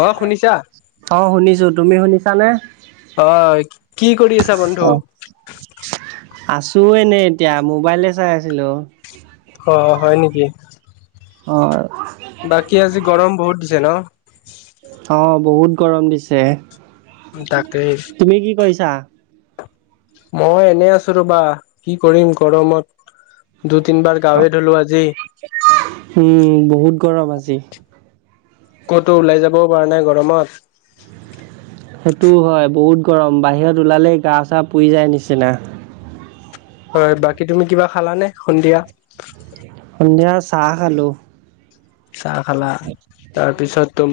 অ শুনিছা অ শুনিছো তুমি শুনিছানে? হয় কি কৰি আছা বন্ধু? আছো এনে এতিয়া মোবাইলে চাই আছিলো। অ হয় নেকি? হয়। বাকী আজি গৰম বহুত দিছে ন? অ বহুত গৰম দিছে তাকেই তুমি কি কৰিছা? মই এনে আছো ৰবা কি কৰিম গৰমত- দুই তিনবাৰ গাঁৱে ধলো আজি অহ উম বহুত গৰম আজি। ক'তো ওলাই যাবও পৰা নাই গৰমত। সেইটো হয় বহুত গৰম বাহিৰত ওলালেই গা চা পুৰি যায় নিচিনা। হয় বাকী তুমি কিবা খালানে সন্ধিয়া? সন্ধিয়া চাহ খালো। চাহ খালা তাৰপিছত তো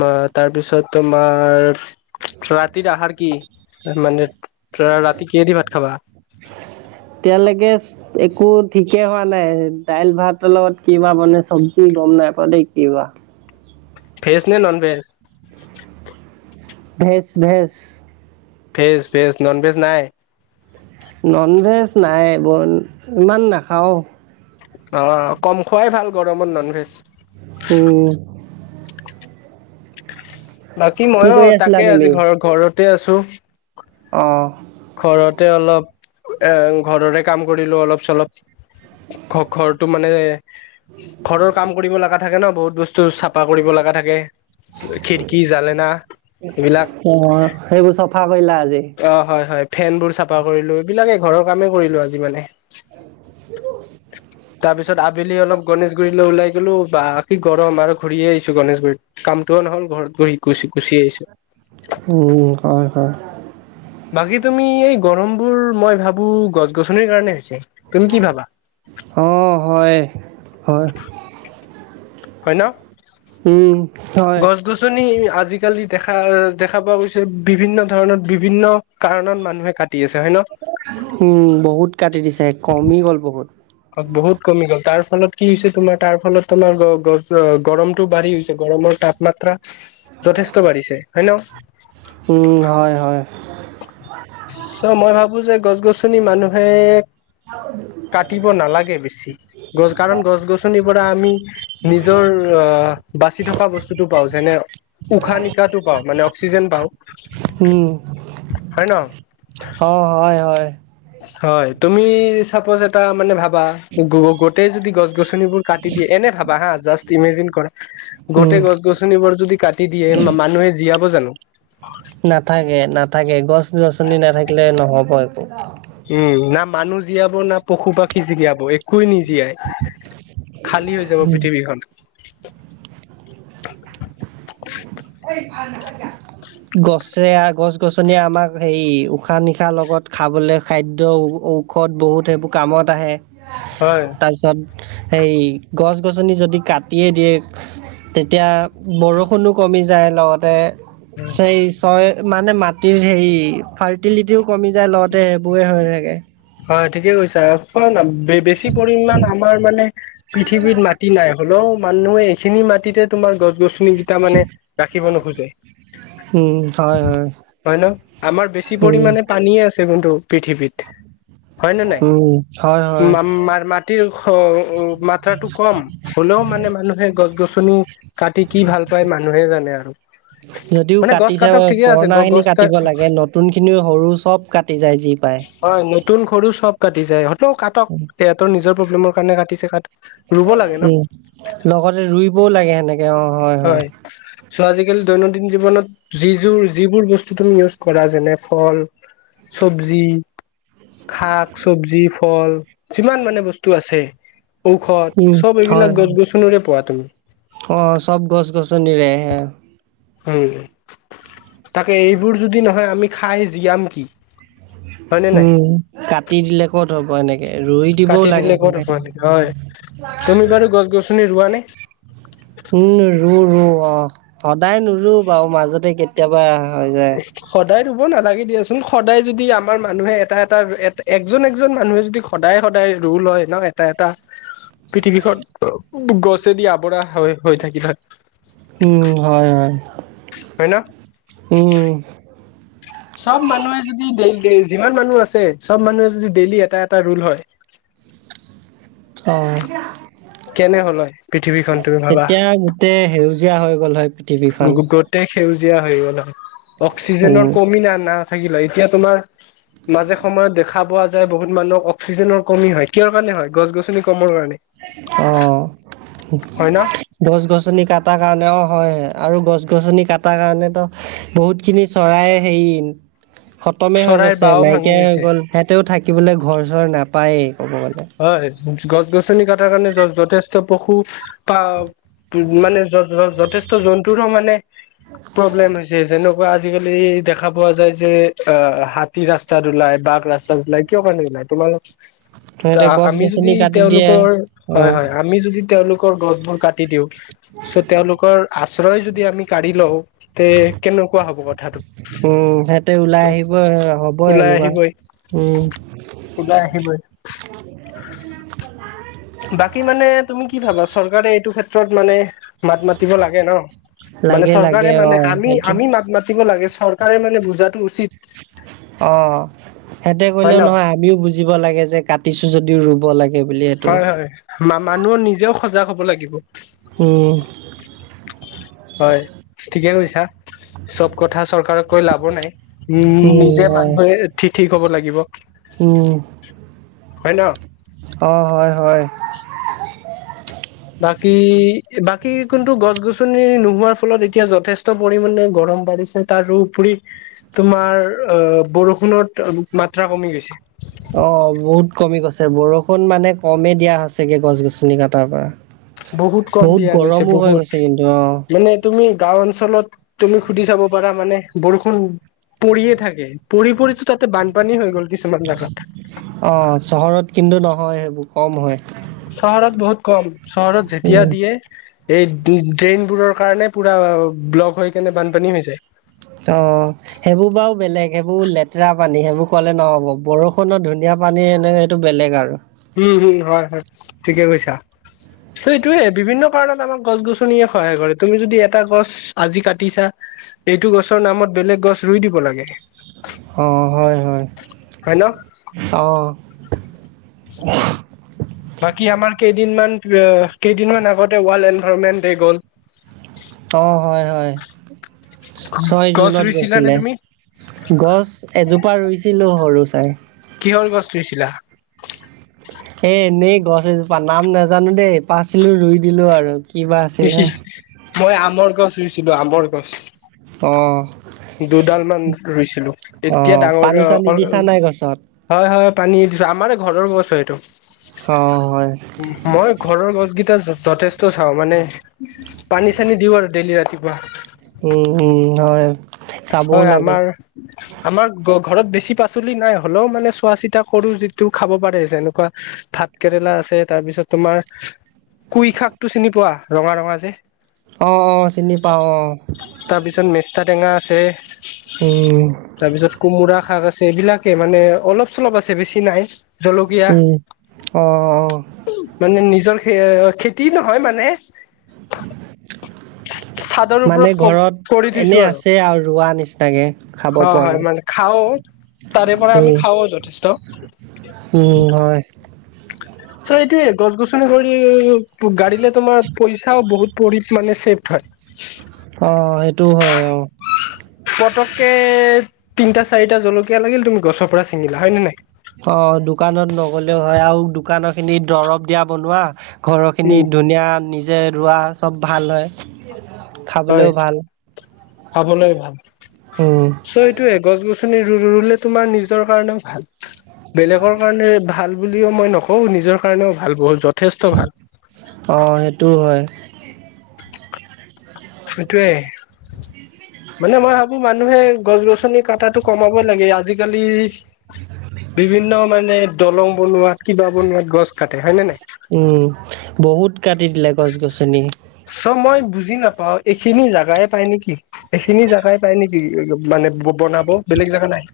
মাৰ তাৰপিছত তোমাৰ ৰাতিৰ আহাৰ কি মানে ৰা ৰাতি কিহে দি ভাত খাবা? এতিয়ালৈকে একো ঠিকে হোৱা নাই দাইল ভাতৰ লগত কিবা মানে চব্জি গম নাই পোৱা দেই কি ৱাহ। [unintelligible] ভেজ নে non veg? Veg veg. Veg veg non veg নাই। ননভেজ নাই বৰ ইমান নাখাওঁ। অ কম খোৱাই ভাল গৰমত নন ভেজ। উম বাকী কি মইয়ো কৰি আছিলা তাকে আজি ঘৰ ঘৰতে আছো- অহ ঘৰতে অলপ এ ঘৰতে কাম কৰিলো অলপ চলপ ঘ ঘৰটো মানে- ঘৰৰ কাম কৰিব লগা থাকে ন, বহুত বস্তু চাফা কৰিব লগা থাকে, - খিৰিকী, জালেনা এইবিলাক। অ', সেইবোৰ চফা কৰিলা আজি? অ হয় হয় ফেনবোৰ চাফা কৰিলো, এইবিলাকে ঘৰৰ কামেই কৰিলো আজি মানে। হ [unintelligible] তাৰপিছত আবেলি অলপ গণেশগুৰিলৈ ওলাই গলো বা কি গৰম আৰু ঘূৰিয়ে আহিছো গণেশগুৰিত কামটো নহ'ল ঘৰত গহি গুচি গুচি আহিছো। উম, হয়, হয় [unintelligible] বাকী তুমি এই গৰম বোৰ মই ভাবো গছ -গছনিৰ কাৰণে হৈছে। তুমি কি ভাবা? অ', হয়, হয়। হয় ন? উম, হয়। গছ -গছনি আজি আজিকালি দেখা দেখা পোৱা গৈছে বিভিন্ন ধৰণত বিভিন্ন কাৰণত মানুহে কাটি আছে হয় ন উম বহুত কাটি দিছে কমি গ'ল বহুত। বহুত কমি গ'ল তাৰ ফলত কি হৈছে তোমাৰ তাৰ ফলত তোমাৰ গ গছ গৰমতটো বাঢ়ি গছে গৰমত তাপমাত্ৰা যথেষ্ট বাঢ়িছে হয় ন? উম, হয়, হয়, চ মই ভাবো যে গছ গছনি মানুহে [unintelligible] কাটিব নালাগে বেছি গছ কাৰণ গছ গছনিৰ পৰা আমি নিজৰ অহ বাচি থকা বস্তুটো পাও যেনে। উশাহ -নিশাহটো পাওঁ মানে অক্সিজেন পাওঁ উম, হয় ন। অ হয় হয় হয় তুমি চাপজ এটা মানে ভাব বা গেতেই যদি গছ-গছনিবোৰ কাতি দিয়ে এনে ভাবা হা জাচ ইমেজিন কৰা উম। গছ -গছনিবোৰ যদি কাটি দিয়ে মানুহে জীয়াব জানো। নাথাকে নাথাকে। গ -গছনি নাথাকিলে নহ'ব আৰু উম না মানুহ জীয়াব না পশু -পাখী জীয়াব একোৱে নিজ জীয়াই খালী হৈ যাব পৃথিৱীখন [unintelligible] গছে গছ গছনিয়ে আমাক হেই উশা -নিশাহ লগত খাবলে খাদ্য ঔষদ বহুত সেইবোৰ কামত আহে হয় তাপিছত গছ গছনি যদি কাটিয়ে দিয়ে তেতিয়া বৰষুণো কমি যায় লগতে চেই চয় মানে মাটিৰ হেৰি ফাৰ্টিলিটিও কমি যায় লতে সেইবোৰে হৈ থাকে। হয় ঠিকে কৈছা ছোৱানা। বেছি পৰিমান আমাৰ মানে পৃথিৱীত মাটি নাই হ'লেও মানুহে এইখিনি মাটিতে তোমাৰ গছ -গছনি কেইটা মানে ৰাখিব নোখোজে। উম হয় হয় হয় ন আমাৰ বেছি উম পৰিমানে পানীয়ে আছে কিন্তু পৃথিৱীত। উম। হয় হয় ম মাটিৰ মাত্ৰাটো কম হ'লেও মানে মানুহে গছ গছনি কাটি কি ভাল পায় মানুহে জানে আৰু যদিও মানে গছ কাটিছে কাটক ঠিকে আছে পুৰণা খিনি গছ ক কাটিব লাগে নতুন খিনি সৰু চব কাটি যায় জী হয় নতুন সৰু চব কাটি যায় হতও কাটক সিহঁতৰ নিজৰ প্ৰব্লেমৰ কাৰণে কাটিছে কাটক উম লগতে ৰুইবও লাগে সেনেকে অ হয় হয় চ' আজিকালি দৈনন্দিন জীৱনত যি যোৰ যিবোৰ বস্তু তুমি ইউজ কৰা যেনে ফল চবজি শাক চবজি ফল যিমান মানে বস্তু আছে। ঔষধ উম চব হয় এইবিলাক গছ -গছনিৰে পোৱা তুমি অ চব গছ গছনিৰে এ উম তাকে এইবোৰ যদি নহয় আমি খাই জীয়াম কি? হয়নে নাই উম কাটি দিলে ক'ত হব এনেকে ৰুই দিবও কাটি লাগে দিলে ক'ত সেনেকে হ'ব নেকি? হয় তুমি বাৰু গছ গছনি ৰোৱা নে উম ৰু ৰু অ সদায় নৰু বাৰু মাজতে কেতিয়াবা হয় যায় সদায় ৰুব নালাগে দিয়াচোন সদায় যদি আমাৰ মানুহে এটা এটা একজন একজন মানুহে যদি সদায় সদায় ৰোল হয় ন এটা এটা পৃথিৱীখনত গছেদি আৱৰা হৈ হৈ থাকিল হয় উম হয় হয় হয় ন উম চব মানুহে যদি যিমান মানুহ আছে চব মানুহে যদি ডেইলি এটা এটা ৰোল হয় [inaudible] অহ কেনে হ'ল হয় পৃথিৱীখন তুমি ভাবা তেতিয়া গোটেই সেউজীয়া হৈ গ'ল হয় পৃথিৱীখন গোটেই সেউজীয়া হৈ গল উম অক্সিজেনৰ কমি না না নাথাকিল হয় এতিয়া তোমাৰ মাজে সময়ত দেখা পোৱা যায় বহুত মানুহক অক্সিজেনৰ কমি হয় কিহৰ কাৰণে হয় গছ গছনি কমৰ কাৰণে অ হয় ন গছ গছনি কাটা কাৰণেও অ হয় আৰু গছ গছনি কটাৰ কাৰণেতো বহুত খিনি চৰাই হেৰি খতমে হৈ চৰাইৰ গৈছে বাও ভাঙি নাইকিয়াই হৈ গৈছে গল সিহঁতেও থাকিবলৈ ঘৰ চৰ নাপায়েই ক'ব গ'লে। হয় গছ গছনি কটাৰ কাৰণে যথেষ্ট পশু পা মানে যথেষ্ট জন্তুৰো মানে প্ৰব্লেম হৈছে যেনে যেনেকুৱা আজিকালি দেখা পোৱা যায় যে অ হাতী ৰাস্তাত উলাই বাঘ ৰাস্তা উলাই কিহৰ কাৰণে উলাই তোমালোক সিহঁতে গছ আমি যদি গছনি কাটি দিয়ে তেওঁলোকৰ অ হয় হয় আমি যদি তেওঁলোকৰ গছবোৰ কাটি দিওঁ চ' তেওঁলোকৰ আশ্ৰয় যদি আমি কাঢ়ি লও তে কেনেকুৱা হব কথাটো উম সিহঁতে ত ওলাই আহিব হ'ব ওলাই এনেকুৱা আহিবই উম ওলাই আহিবই [unintelligible] বাকী মানে তুমি কি ভাবা চৰকাৰে এইটো ক্ষেত্ৰত মানে মাত মাতিব লাগে ন মানে লাগে লাগে চৰকাৰে অ মানে আমি সেইটো আমি মাত মাতিব লাগে চৰকাৰে মানে বুজাটো উচিত অ হেতে হয় কলেও ন নহয় আমিও বুজিব লাগে যে কাটিছো যদিও ৰুব লাগে সেইবুলি এইটো মানুহৰ নিজেও সজাগ হ'ব লাগিব উম হয় ঠিকে কৈছা চব কথা চৰকাৰক কৈ লাভও নাই উম নিজে মানুহে ঠিক ঠিক হব লাগিব উম হয় ন অ হয় হয় বাকী বাকী কোনটো গছ গছনি নোহোৱাৰ ফলত এতিয়া যথেষ্ট পৰিমাণে গৰম পৰে পৰিছে তাৰোপৰি তোমাৰ অ বৰষুণত মাত্ৰা কমি গৈছে অ বহুত কমি গৈছে বৰষুণ মানে কমেই দিয়া হৈছেগে গছ গছনি কটাৰ পৰা বহুত কম দিয়া গৈছে গৰমো হৈ বহুত গৈছে কিন্তু অ মানে তুমি গাঁও অঞ্চলত তুমি সুধি চাব পাৰা মানে বৰষুণ পৰিয়ে থাকে পৰি পৰিতো তাতে বানপানী হৈ গ'ল কিছুমান জেগাত অ চহৰত কিন্তু নহয় সেইবোৰ কম হয় চহৰত বহুত কম চহৰত যেতিয়া উম দিয়ে এই ড্ৰেইনবোৰৰ কাৰণে পোৰা ব্লক হৈ কেনে বানপানী হৈ যায় অ সেইবোৰ বাৰু বেলেগ সেইবোৰ লেতেৰা পানী সেইবোৰ কলে নহব বৰষুণত ধুনীয়া পানী এনেকে এইটো বেলেগ আৰু উম হম হয় হয় ঠিকে কৈছা ত এইটোয়ে বিভিন্ন কাৰণত আমাক গছ গছনিয়ে সহায় কৰে তুমি যদি এটা গছ আজি কাটিছা এইটো গছৰ নামত বেলেগ গছ ৰুই দিব লাগে অ হয় হয় হয় ন অহ [unintelligible] বাকী আমাৰ কেইদিনমান -কেইদিনমান আগতে ৱৰ্ল্ড এনভাইৰনমেন্ট ডে গ'ল। অহ, হয়- হয়। ছয় গছ জুনত ৰুইছিলা নে গৈছিলে তুমি গছ এজোপ ৰুইছিলো সৰু চাই কিহৰ গছ ৰুইছিলা? এ এনেই গছ এজোপা নাম নাজানো দেই পাছিলো ৰুই দিলো আৰু। কিবা আছিলে মই আমৰ গছ ৰুইছিলো আমৰ গছ। অহ দুডাল মান ৰুইছিলো এতিয়া অ', ডাঙৰ পানী চানী দিছা নাই গছত? [unintelligible] হয় -হয় পানী [unintelligible] আমাৰে ঘৰৰ গছ হয় এটো অ', হয়। মই ঘৰৰ গছ যথেষ্ট চাওঁ মানে পানী -চানী দিও আৰু দেইলি ৰাতিপুৱা। উম -উম হয়। চাবও হয়, লাগে। আমাৰ- আমাৰ গ ঘৰত বেছি পাচলি নাই হ'লেও মানে চোৱা- চিতা কৰো যিটো খাব পাৰে যেনেকুৱা ভাত কেৰেলা আছে তাৰ পিছত তোমাৰ কুই শাক টো চিনি পোৱা ৰঙা ৰঙা যে অহ - অহ চিনি পাও অহ। তাৰপিছত মেষ্টা টেঙা আছে তাৰপিছত কোমোৰা শাক আছে এইবিলাকে মানে অলপ -চলপ আছে বেছি নাই। জলকীয়া, উম। অ', অ', [unintelligible] মানে নিজৰ এ খেতি নহয় মানে চাদৰ [inaudible] ওপৰত মানে ক কৰি ঘৰত থৈছো এনেই আৰু আছে আও ৰোৱা নিচিনাকে খাব হয় হয় পোৱাকে। মানে খাও তাৰে পৰা আমি উম, খাওঁৱ যথেষ্ট। উম হয়। চ' এইটোয়ে গছ -গছনি কৰি গাড়ীলে তোমাৰ পইচাও বহুত পৰি মানে ছেফ হয়। অহ, সেইটোও হয় অহ। পতককে তিনটা, চাৰিটা জলকীয়া লাগিল তুমি গছৰ পৰা ছিঙিলা হয় নে নাই? অহ, দোকানত নগলেও হয় আৰু দোকানৰ খিনি দৰৱ দিয়া বনোৱা ঘৰৰখিনি উম ধুনীয়া নিজে ৰোৱা চব ভাল হয়। হয়, খাবলৈও ভাল খাবলৈ ভাল উম চ' এইটোয়ে গছ গছনিৰ ৰুলে তোমাৰ নিজৰ কাৰণে ভাল বেলেগৰ কাৰণে ভাল বুলিও মই নকওঁ নিজৰ কাৰণেও ভাল বহ য'ত অ', সেইটোও হয়। এটোৱে [inaudible] মানুহে গছ -গছনি কাটাটো কমাব লাগে। আজিকালি বিভিন্ন মানে দলং বনোৱাত, কিবা বনোৱাত গছ কাটে হয় নে নাই? উম, বহুত কাটি দিলে গছ- গছনি। চ' মই বুজি নাপাও এইখিনি জোগাই পাই নেকি-এইখিনি জোগাই পায় নেকি মানে? বনাব বেলেগ জেগা নাই?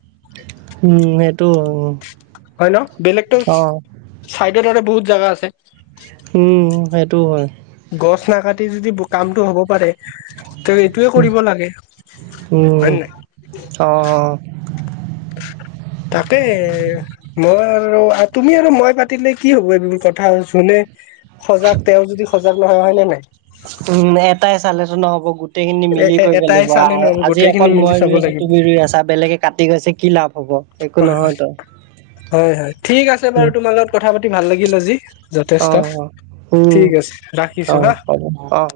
উম, সেইটো হয় উম। হয়, ন' বেলেগতো চাইডত আৰু বহুত জাগা আছে। উম, সেইটোও হয়। গছ নাকাটি যদি কামটো হ'ব পাৰে ত'এইটোয়ে কৰিব লাগে উম হয় নে নাই? অ তাকে মই আৰু, তুমি আৰু মই পাতিলে কি হ'ব এইবোৰ কথা জোনে সজাগ তেওঁ যদি সজাগ নহয় হয় নে নাই? উম, এটাই চালেতো নহ'ব গোট গোটেইখিনি মিলি এ কৰিব এটাই লাগিব চালে নহব আজি গোটেইখিনি অকল মিলি মই চাব ৰুই আছো লাগিব তুমি ৰুই আছা বেলেগে কাটি গৈছে কি লাভ। হব একো হয় নহয় হয় তো হয় হয় ঠিক আছে বাৰু তোমাৰ লগত কথা পাতি ভাল লাগিল আজি যথেষ্ট অহ অহ উম ঠিক আছে ৰাখিছো অহ হা হব অহ